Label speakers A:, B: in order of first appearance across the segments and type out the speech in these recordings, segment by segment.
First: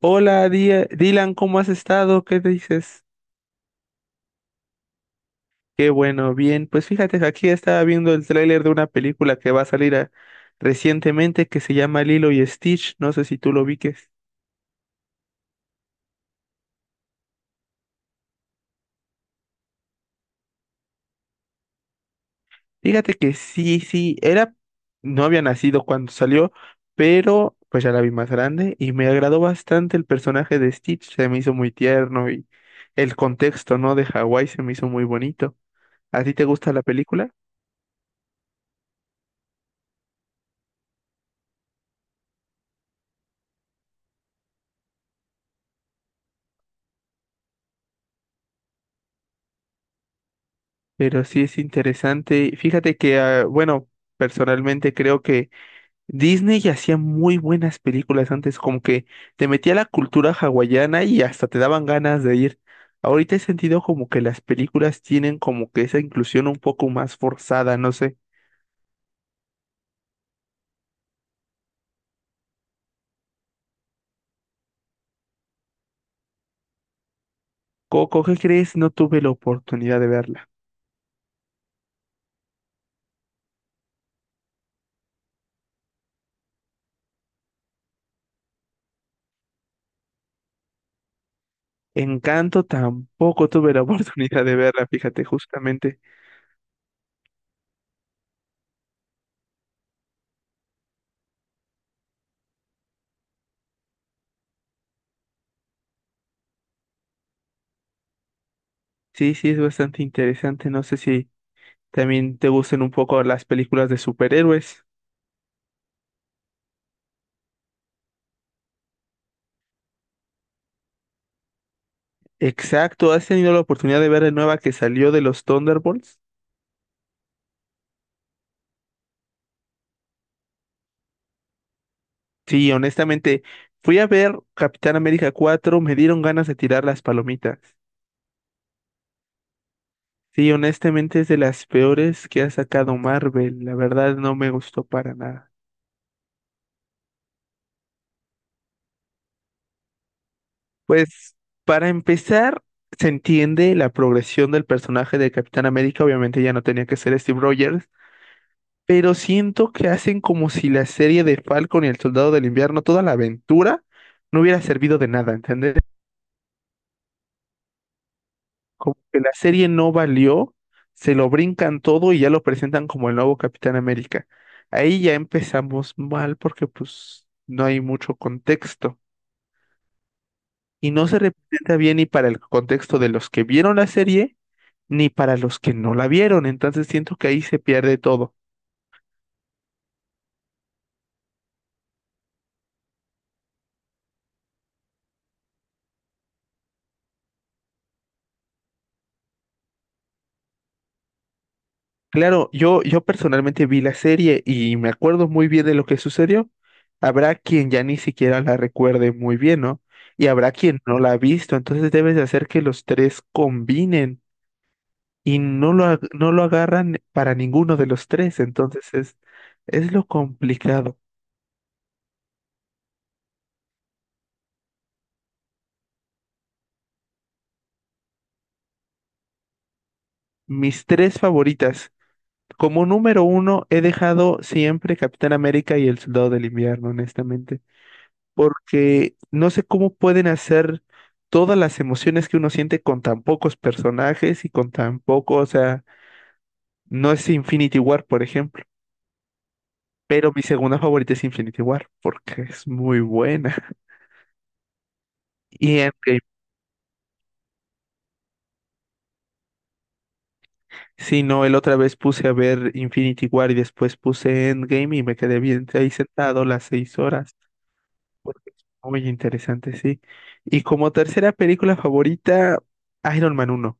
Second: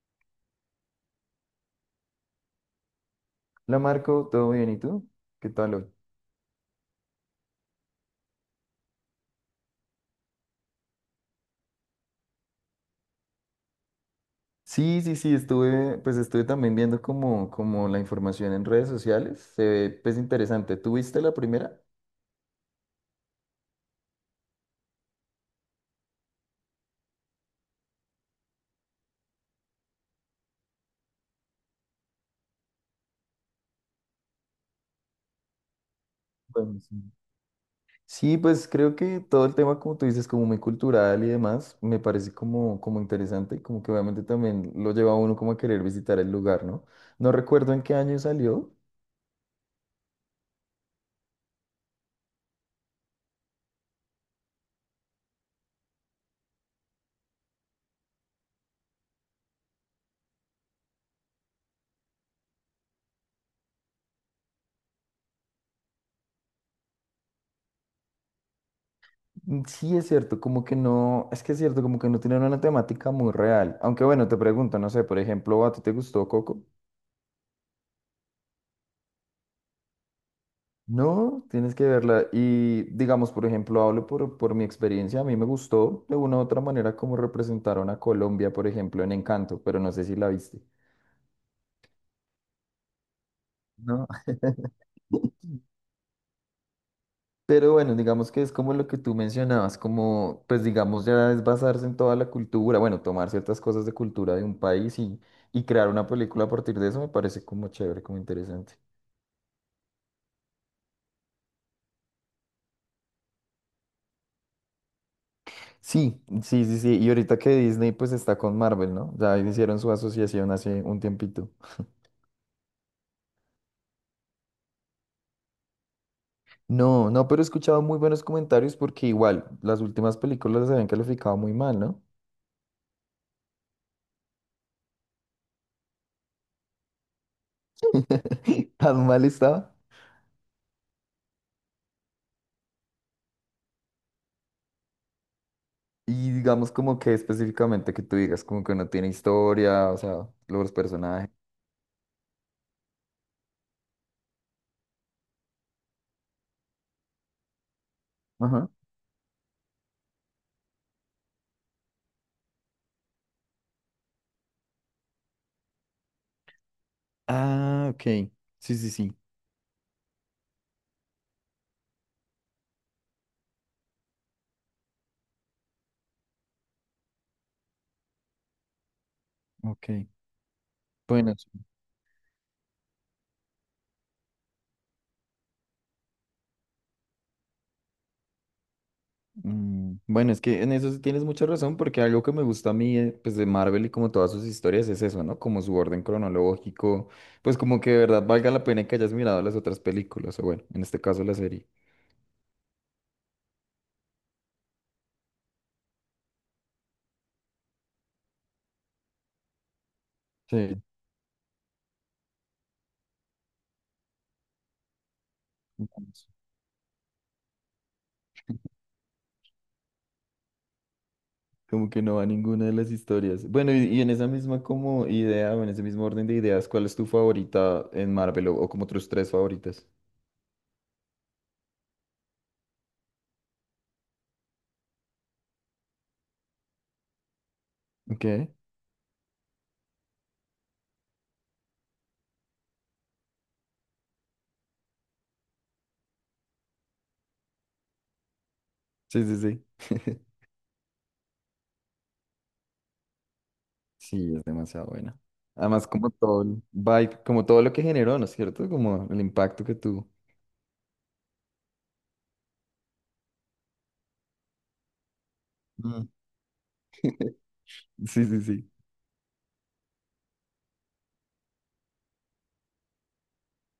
A: Hola, Dylan, ¿cómo has estado? ¿Qué te dices?
B: La Marco, ¿todo bien? ¿Y tú? ¿Qué tal hoy?
A: Qué bueno, bien. Pues fíjate que aquí estaba viendo el tráiler de una película que va a salir recientemente que se llama Lilo y Stitch. No sé si tú lo viques.
B: Sí, estuve, pues estuve también viendo como, como la información en redes sociales. Se ve, pues interesante. ¿Tú viste la primera?
A: Fíjate que sí, sí, era, no había nacido cuando salió, pero pues ya la vi más grande y me agradó bastante el personaje de Stitch. Se me hizo muy tierno y el contexto, ¿no? De Hawái se me hizo muy bonito. ¿A ti te gusta
B: Bueno,
A: la
B: sí.
A: película?
B: Sí, pues creo que todo el tema, como tú dices, como muy cultural y demás, me parece como, como interesante y como que obviamente también lo lleva a uno como a querer visitar el lugar, ¿no? No recuerdo en qué año salió.
A: Pero sí es interesante. Fíjate que, ah, bueno, personalmente creo que Disney hacía muy buenas películas antes, como que te metía la cultura hawaiana y hasta te daban ganas de ir. Ahorita he sentido como que las películas tienen como que esa inclusión un poco más forzada, no sé.
B: Sí, es cierto, como que no, es que es cierto, como que no tienen una temática muy real. Aunque bueno, te pregunto, no sé, por ejemplo, ¿a ti te gustó Coco?
A: Coco, ¿qué crees? No tuve la oportunidad de verla.
B: No, tienes que verla. Y digamos, por ejemplo, hablo por mi experiencia. A mí me gustó de una u otra manera cómo representaron a Colombia, por ejemplo, en Encanto, pero no sé si la viste.
A: Encanto tampoco tuve la
B: No.
A: oportunidad de verla, fíjate, justamente.
B: Pero bueno, digamos que es como lo que tú mencionabas, como, pues digamos, ya es basarse en toda la cultura, bueno, tomar ciertas cosas de cultura de un país y crear una película a partir de eso me parece como chévere, como interesante.
A: Sí, sí, es bastante interesante. No sé si también te gusten un poco las películas de superhéroes.
B: Sí. Y ahorita que Disney pues está con Marvel, ¿no? Ya hicieron su asociación hace un tiempito.
A: Exacto, ¿has tenido la oportunidad de ver la nueva que salió de los Thunderbolts?
B: No, no, pero he escuchado muy buenos comentarios porque igual las últimas películas las habían calificado muy mal, ¿no?
A: Sí, honestamente, fui a ver Capitán América 4, me dieron ganas de tirar las palomitas.
B: Tan mal estaba.
A: Sí, honestamente es de las peores que ha sacado Marvel, la verdad no me gustó para nada.
B: Y digamos como que específicamente que tú digas como que no tiene historia, o sea, los personajes.
A: Pues, para empezar, se entiende la progresión del personaje de Capitán América, obviamente ya no tenía que ser Steve Rogers,
B: Ajá.
A: pero siento que hacen como si la serie de Falcon y el Soldado del Invierno, toda la aventura, no hubiera servido de nada, ¿entendés?
B: Ah, ok. Sí, sí,
A: Como
B: sí.
A: que la serie no valió, se lo brincan todo y ya lo presentan como el nuevo Capitán América. Ahí ya empezamos mal porque pues no hay mucho contexto
B: Ok.
A: y no se
B: Bueno, sí.
A: representa bien ni para el contexto de los que vieron la serie ni para los que no la vieron. Entonces siento que ahí se pierde todo.
B: Bueno, es que en eso sí tienes mucha razón porque algo que me gusta a mí, pues de Marvel y como todas sus historias es eso, ¿no? Como su orden cronológico, pues como que de verdad valga la pena que hayas mirado las otras películas, o bueno, en este caso la serie.
A: Claro, yo personalmente vi la serie y me acuerdo muy bien de lo que sucedió. Habrá quien ya ni siquiera la recuerde muy bien, ¿no? Y habrá quien
B: Sí.
A: no la ha visto, entonces debes de hacer que los tres combinen y
B: Entonces,
A: no lo agarran para ninguno de los tres, entonces es lo complicado.
B: como que no va ninguna de las historias. Bueno, y en esa misma como idea o en ese mismo orden de ideas, ¿cuál es tu favorita en Marvel o como tus tres favoritas?
A: Mis tres favoritas. Como número uno, he dejado siempre Capitán América y el Soldado del Invierno, honestamente.
B: Ok.
A: Porque no sé cómo pueden hacer todas las emociones que uno siente con tan pocos personajes y con tan poco, o sea, no es Infinity War, por ejemplo,
B: Sí.
A: pero mi segunda favorita es Infinity War, porque es muy buena.
B: Sí, es demasiado buena.
A: Y
B: Además, como
A: Endgame,
B: todo el vibe, como todo lo que generó, ¿no es cierto? Como el impacto que tuvo.
A: sí, no, el otra vez puse a ver Infinity War y después puse Endgame y me quedé bien ahí
B: Mm,
A: sentado las 6 horas,
B: Sí, sí,
A: porque es
B: sí.
A: muy interesante, sí. Y como tercera película favorita, Iron Man uno.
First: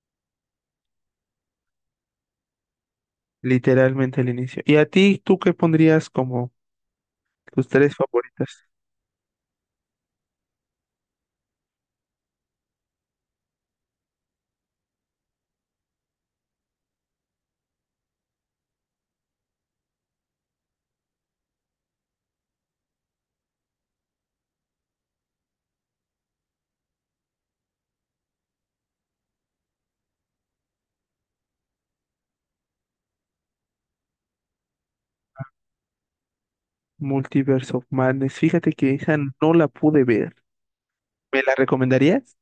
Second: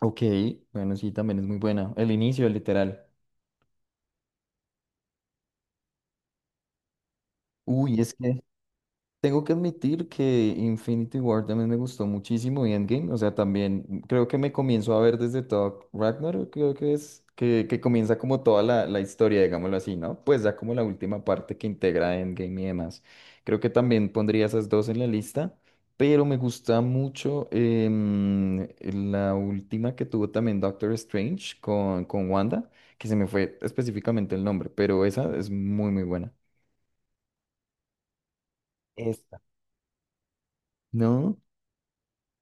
B: Ok, bueno, sí, también es muy buena. El inicio, literal.
A: Literalmente al inicio. ¿Y a ti, tú qué pondrías como tus tres
B: Uy, es que
A: favoritas?
B: tengo que admitir que Infinity War también me gustó muchísimo y Endgame, o sea, también creo que me comienzo a ver desde Thor Ragnarok, creo que es, que comienza como toda la, la historia, digámoslo así, ¿no? Pues ya como la última parte que integra Endgame y demás. Creo que también pondría esas dos en la lista, pero me gusta mucho la última que tuvo también Doctor Strange con Wanda, que se me fue específicamente el nombre, pero esa es muy, muy buena.
A: Multiverse of Madness. Fíjate que esa
B: Esta.
A: no la pude ver.
B: ¿No?
A: ¿Me la recomendarías?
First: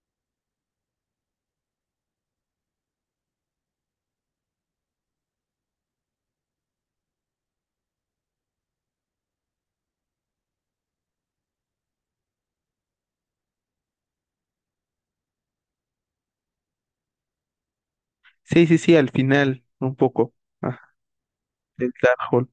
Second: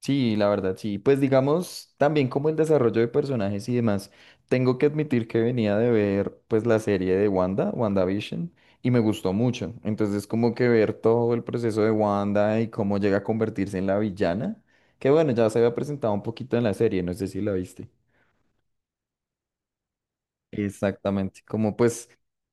B: Sí, la verdad, sí. Pues digamos, también como el desarrollo de personajes y demás, tengo que admitir que venía de ver pues la serie de Wanda, WandaVision, y me gustó mucho. Entonces como que ver todo el proceso de Wanda y cómo llega a convertirse en la villana, que bueno, ya se había presentado un poquito en la serie, no sé si la viste.
A: Sí, sí, sí, al final, un poco. Ajá,
B: Exactamente, como
A: del
B: pues
A: Darkhold.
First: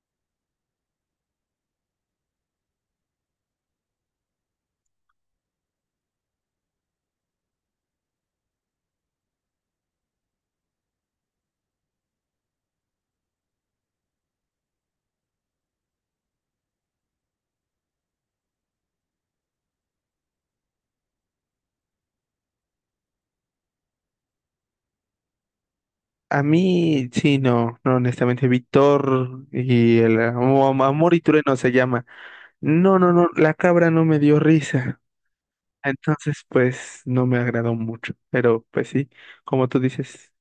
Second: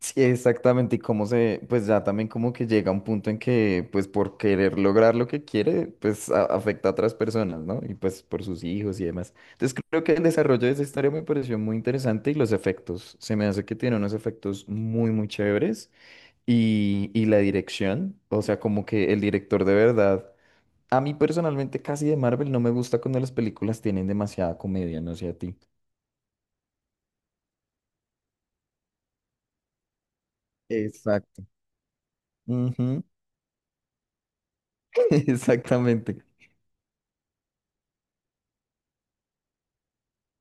B: sí, exactamente, y cómo se, pues ya también como que llega un punto en que, pues por querer lograr lo que quiere, pues afecta a otras personas, ¿no? Y pues por sus hijos y demás. Entonces creo que el desarrollo de esa historia me pareció muy interesante y los efectos, se me hace que tiene unos efectos muy, muy chéveres y la dirección, o sea, como que el director de verdad, a mí personalmente casi de Marvel no me gusta cuando las películas tienen demasiada comedia, no sé a ti.
A: A mí, sí, no, no, honestamente, Víctor y el Amor y
B: Exacto.
A: Trueno se llama. No,
B: Ujú,
A: no, no, la cabra no me dio risa.
B: exactamente.
A: Entonces, pues, no me agradó mucho. Pero, pues sí, como tú dices,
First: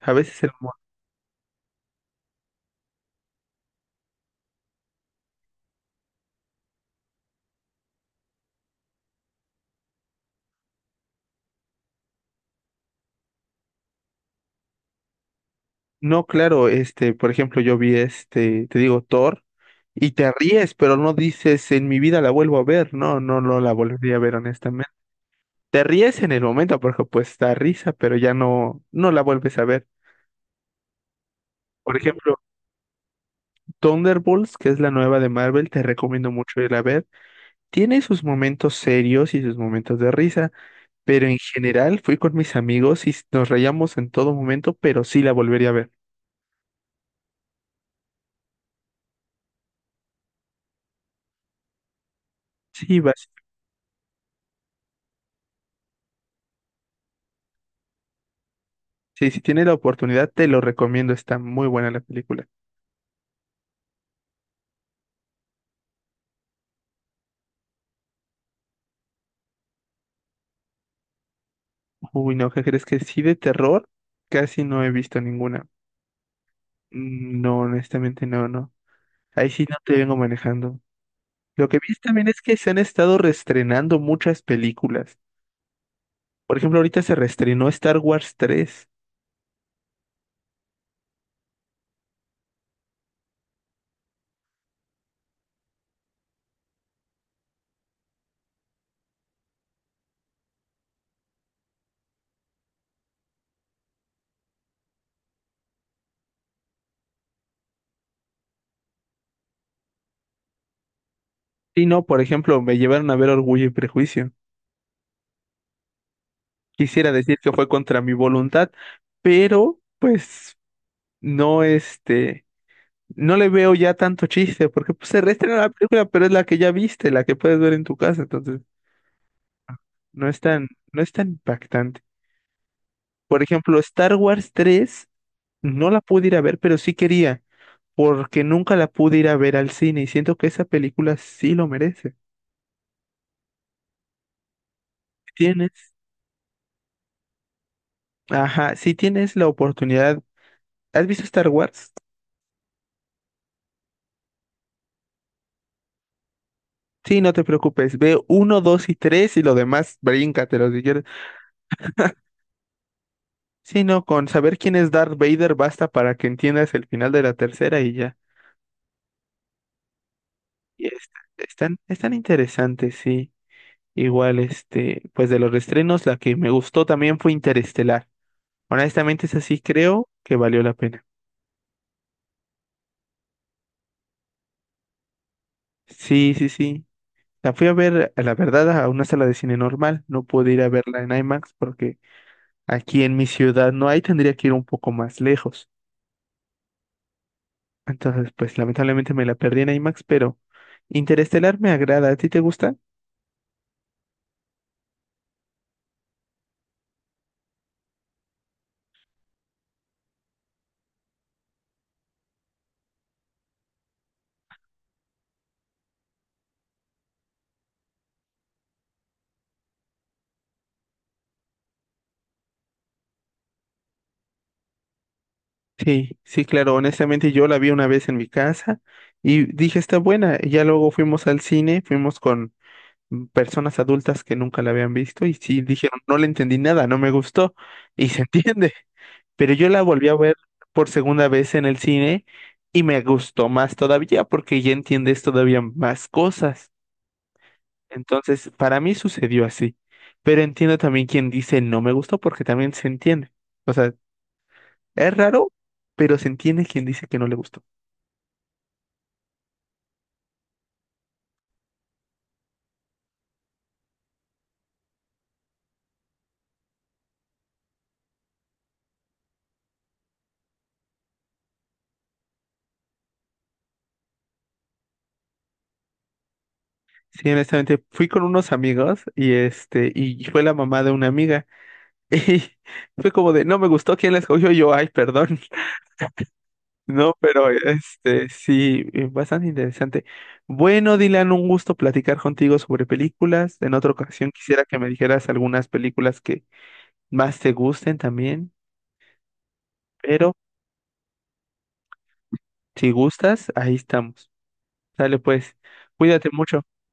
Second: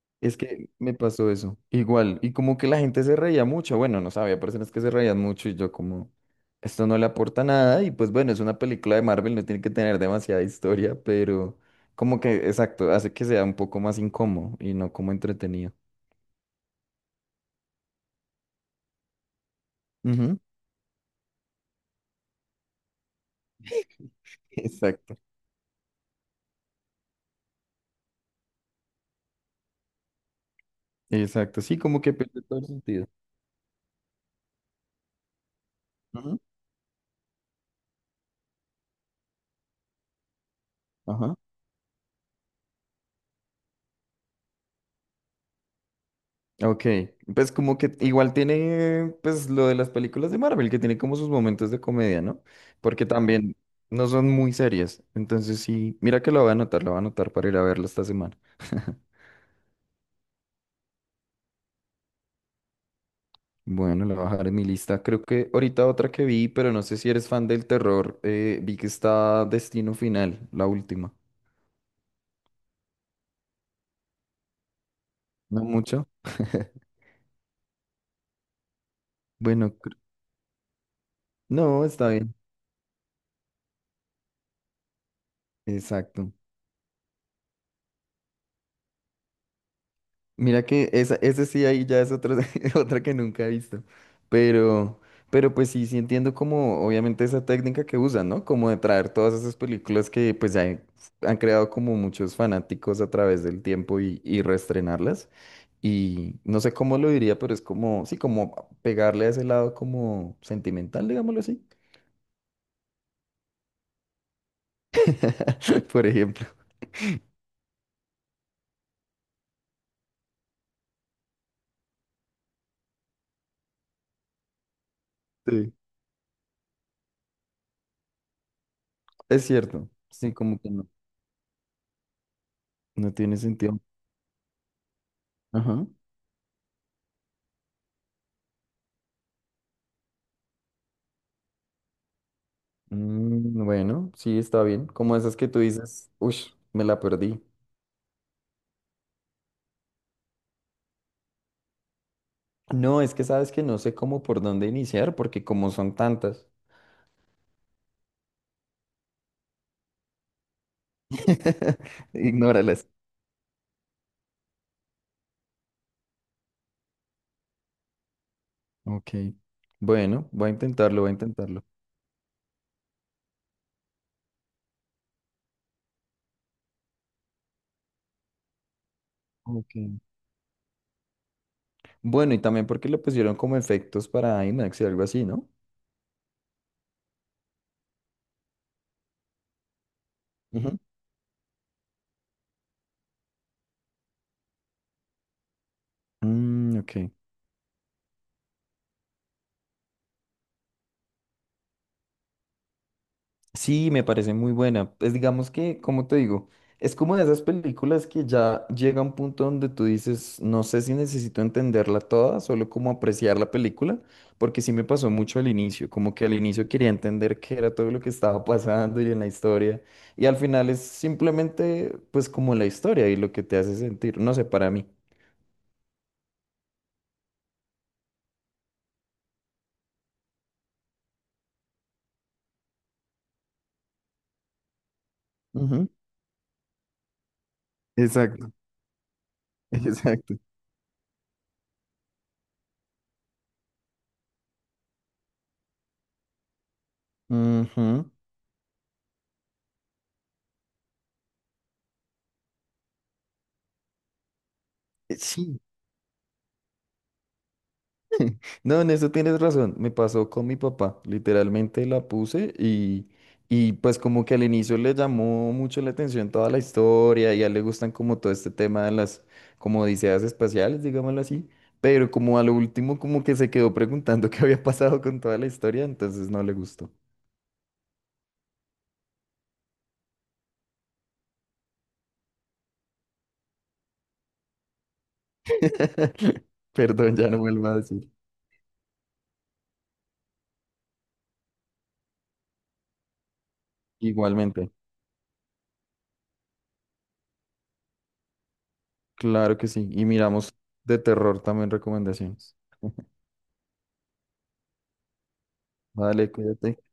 A: a
B: Es
A: veces el
B: que
A: humor.
B: me pasó eso. Igual. Y como que la gente se reía mucho. Bueno, no sabía, personas que se reían mucho y yo como, esto no le aporta nada. Y pues bueno, es una película de Marvel, no tiene que tener demasiada historia, pero como que, exacto, hace que sea un poco más incómodo y no como entretenido.
A: No, claro, este, por ejemplo, yo vi este, te digo, Thor, y te
B: Ujú,
A: ríes, pero no dices, en mi vida la vuelvo a ver, no, no, no la volvería a ver honestamente.
B: exacto.
A: Te ríes en el momento porque pues da risa, pero ya no, no la vuelves a ver.
B: Exacto. Sí,
A: Por
B: como que
A: ejemplo,
B: pierde todo el sentido.
A: Thunderbolts, que es la nueva de Marvel, te recomiendo
B: Ujú,
A: mucho ir a ver. Tiene sus momentos serios y sus momentos de risa, pero
B: ajá.
A: en general fui con mis amigos y nos reíamos en todo momento, pero sí la volvería a ver.
B: Ok, pues como que igual tiene pues lo de las películas de Marvel, que tiene como sus momentos de comedia, ¿no?
A: Sí,
B: Porque también no son muy serias. Entonces sí, mira que lo voy a anotar, lo voy a anotar para ir a verlo esta semana.
A: sí, si tienes la oportunidad, te lo recomiendo. Está muy buena la película.
B: Bueno, lo voy a bajar en mi lista. Creo que ahorita otra que vi, pero no sé si eres fan del terror, vi que está Destino Final, la última.
A: Uy, no, ¿qué crees que sí de terror? Casi no he visto
B: No
A: ninguna.
B: mucho.
A: Mm, no, honestamente no, no. Ahí sí
B: Bueno,
A: no te vengo manejando. Lo que
B: no,
A: vi
B: está
A: también
B: bien.
A: es que se han estado reestrenando muchas películas.
B: Exacto.
A: Por ejemplo, ahorita se reestrenó Star Wars tres.
B: Mira que esa, ese sí ahí ya es otra, otra que nunca he visto. Pero, pero pues sí, sí entiendo como obviamente esa técnica que usan, ¿no? Como de traer todas esas películas que pues ya han creado como muchos fanáticos a través del tiempo y reestrenarlas. Y no sé cómo lo diría, pero es como, sí, como pegarle a ese lado como sentimental, digámoslo así.
A: Y no, por ejemplo, me llevaron a ver Orgullo y Prejuicio.
B: Por ejemplo.
A: Quisiera decir que fue contra mi voluntad, pero pues no este. No le veo ya tanto chiste, porque pues, se reestrena la
B: Sí.
A: película, pero es la que ya viste, la que puedes ver en tu casa, entonces
B: Es cierto.
A: no
B: Sí,
A: es
B: como
A: tan,
B: que no,
A: no es tan impactante.
B: no tiene
A: Por ejemplo,
B: sentido.
A: Star Wars 3
B: Ajá.
A: no la pude ir a ver, pero sí quería, porque nunca la pude ir a ver al cine y siento que esa película sí lo merece.
B: Bueno, sí, está bien. Como
A: Si
B: esas que tú
A: Tienes,
B: dices, uff, me la perdí.
A: ajá, si tienes la oportunidad, ¿has visto Star Wars?
B: No, es que sabes que no sé cómo por dónde iniciar, porque como son tantas,
A: Sí, no te preocupes, ve uno, dos y tres y lo demás bríncatelo si quieres.
B: ignóralas.
A: Sí, no, con saber quién es Darth Vader basta para que entiendas el final de la tercera y ya.
B: Ok. Bueno, voy a
A: Y
B: intentarlo, voy a intentarlo.
A: están interesantes, sí. Igual, este, pues de los restrenos, la que me gustó también fue Interestelar. Honestamente, esa sí
B: Ok.
A: creo que valió la pena.
B: Bueno, y también porque le pusieron como efectos para IMAX y algo así, ¿no?
A: Sí, sí, sí. La fui a ver, a la verdad, a una sala de cine normal. No pude ir a
B: Ujú.
A: verla en IMAX porque aquí en mi ciudad no hay, tendría que ir un poco más lejos.
B: Ok.
A: Entonces, pues lamentablemente me la perdí en IMAX, pero Interestelar me agrada. ¿A ti te gusta?
B: Sí, me parece muy buena. Pues digamos que, como te digo, es como de esas películas que ya llega a un punto donde tú dices, no sé si necesito entenderla toda, solo como apreciar la película, porque sí me pasó mucho al inicio, como que al inicio quería entender qué era todo lo que estaba pasando y en la historia, y al final es simplemente pues como la historia y lo que te hace sentir, no sé, para mí.
A: Sí, sí, claro, honestamente yo la vi una vez en mi casa y dije, está buena. Y ya luego fuimos al cine, fuimos con personas adultas que nunca la habían visto y sí
B: Ujú,
A: dijeron, no le entendí nada, no me gustó y se
B: exacto,
A: entiende. Pero yo la volví a ver
B: exacto.
A: por segunda vez en el cine y me gustó más todavía porque ya entiendes todavía más cosas.
B: Ujú.
A: Entonces, para mí sucedió así. Pero entiendo también quien dice no me gustó porque también se entiende. O sea, es raro,
B: Sí,
A: pero se entiende quien dice que no le gustó.
B: no, en eso tienes razón. Me pasó con mi papá. Literalmente la puse y pues como que al inicio le llamó mucho la atención toda la historia y a él le gustan como todo este tema de las como odiseas espaciales, digámoslo así. Pero como a lo último como que se quedó preguntando qué había pasado con toda la historia, entonces no le gustó.
A: Sí, honestamente, fui con unos amigos y este, y fue la mamá de una amiga. Y fue como de, no me gustó quién la escogió. Y yo, ay, perdón. No,
B: Perdón, ya no
A: pero
B: vuelvo a decir.
A: este, sí, bastante interesante. Bueno, Dylan, un gusto platicar contigo sobre películas. En otra ocasión quisiera
B: Igualmente,
A: que me dijeras algunas películas que más te gusten también,
B: claro que sí. Y
A: pero
B: miramos de terror también recomendaciones.
A: si gustas, ahí estamos. Dale pues, cuídate
B: Vale,
A: mucho.
B: cuídate.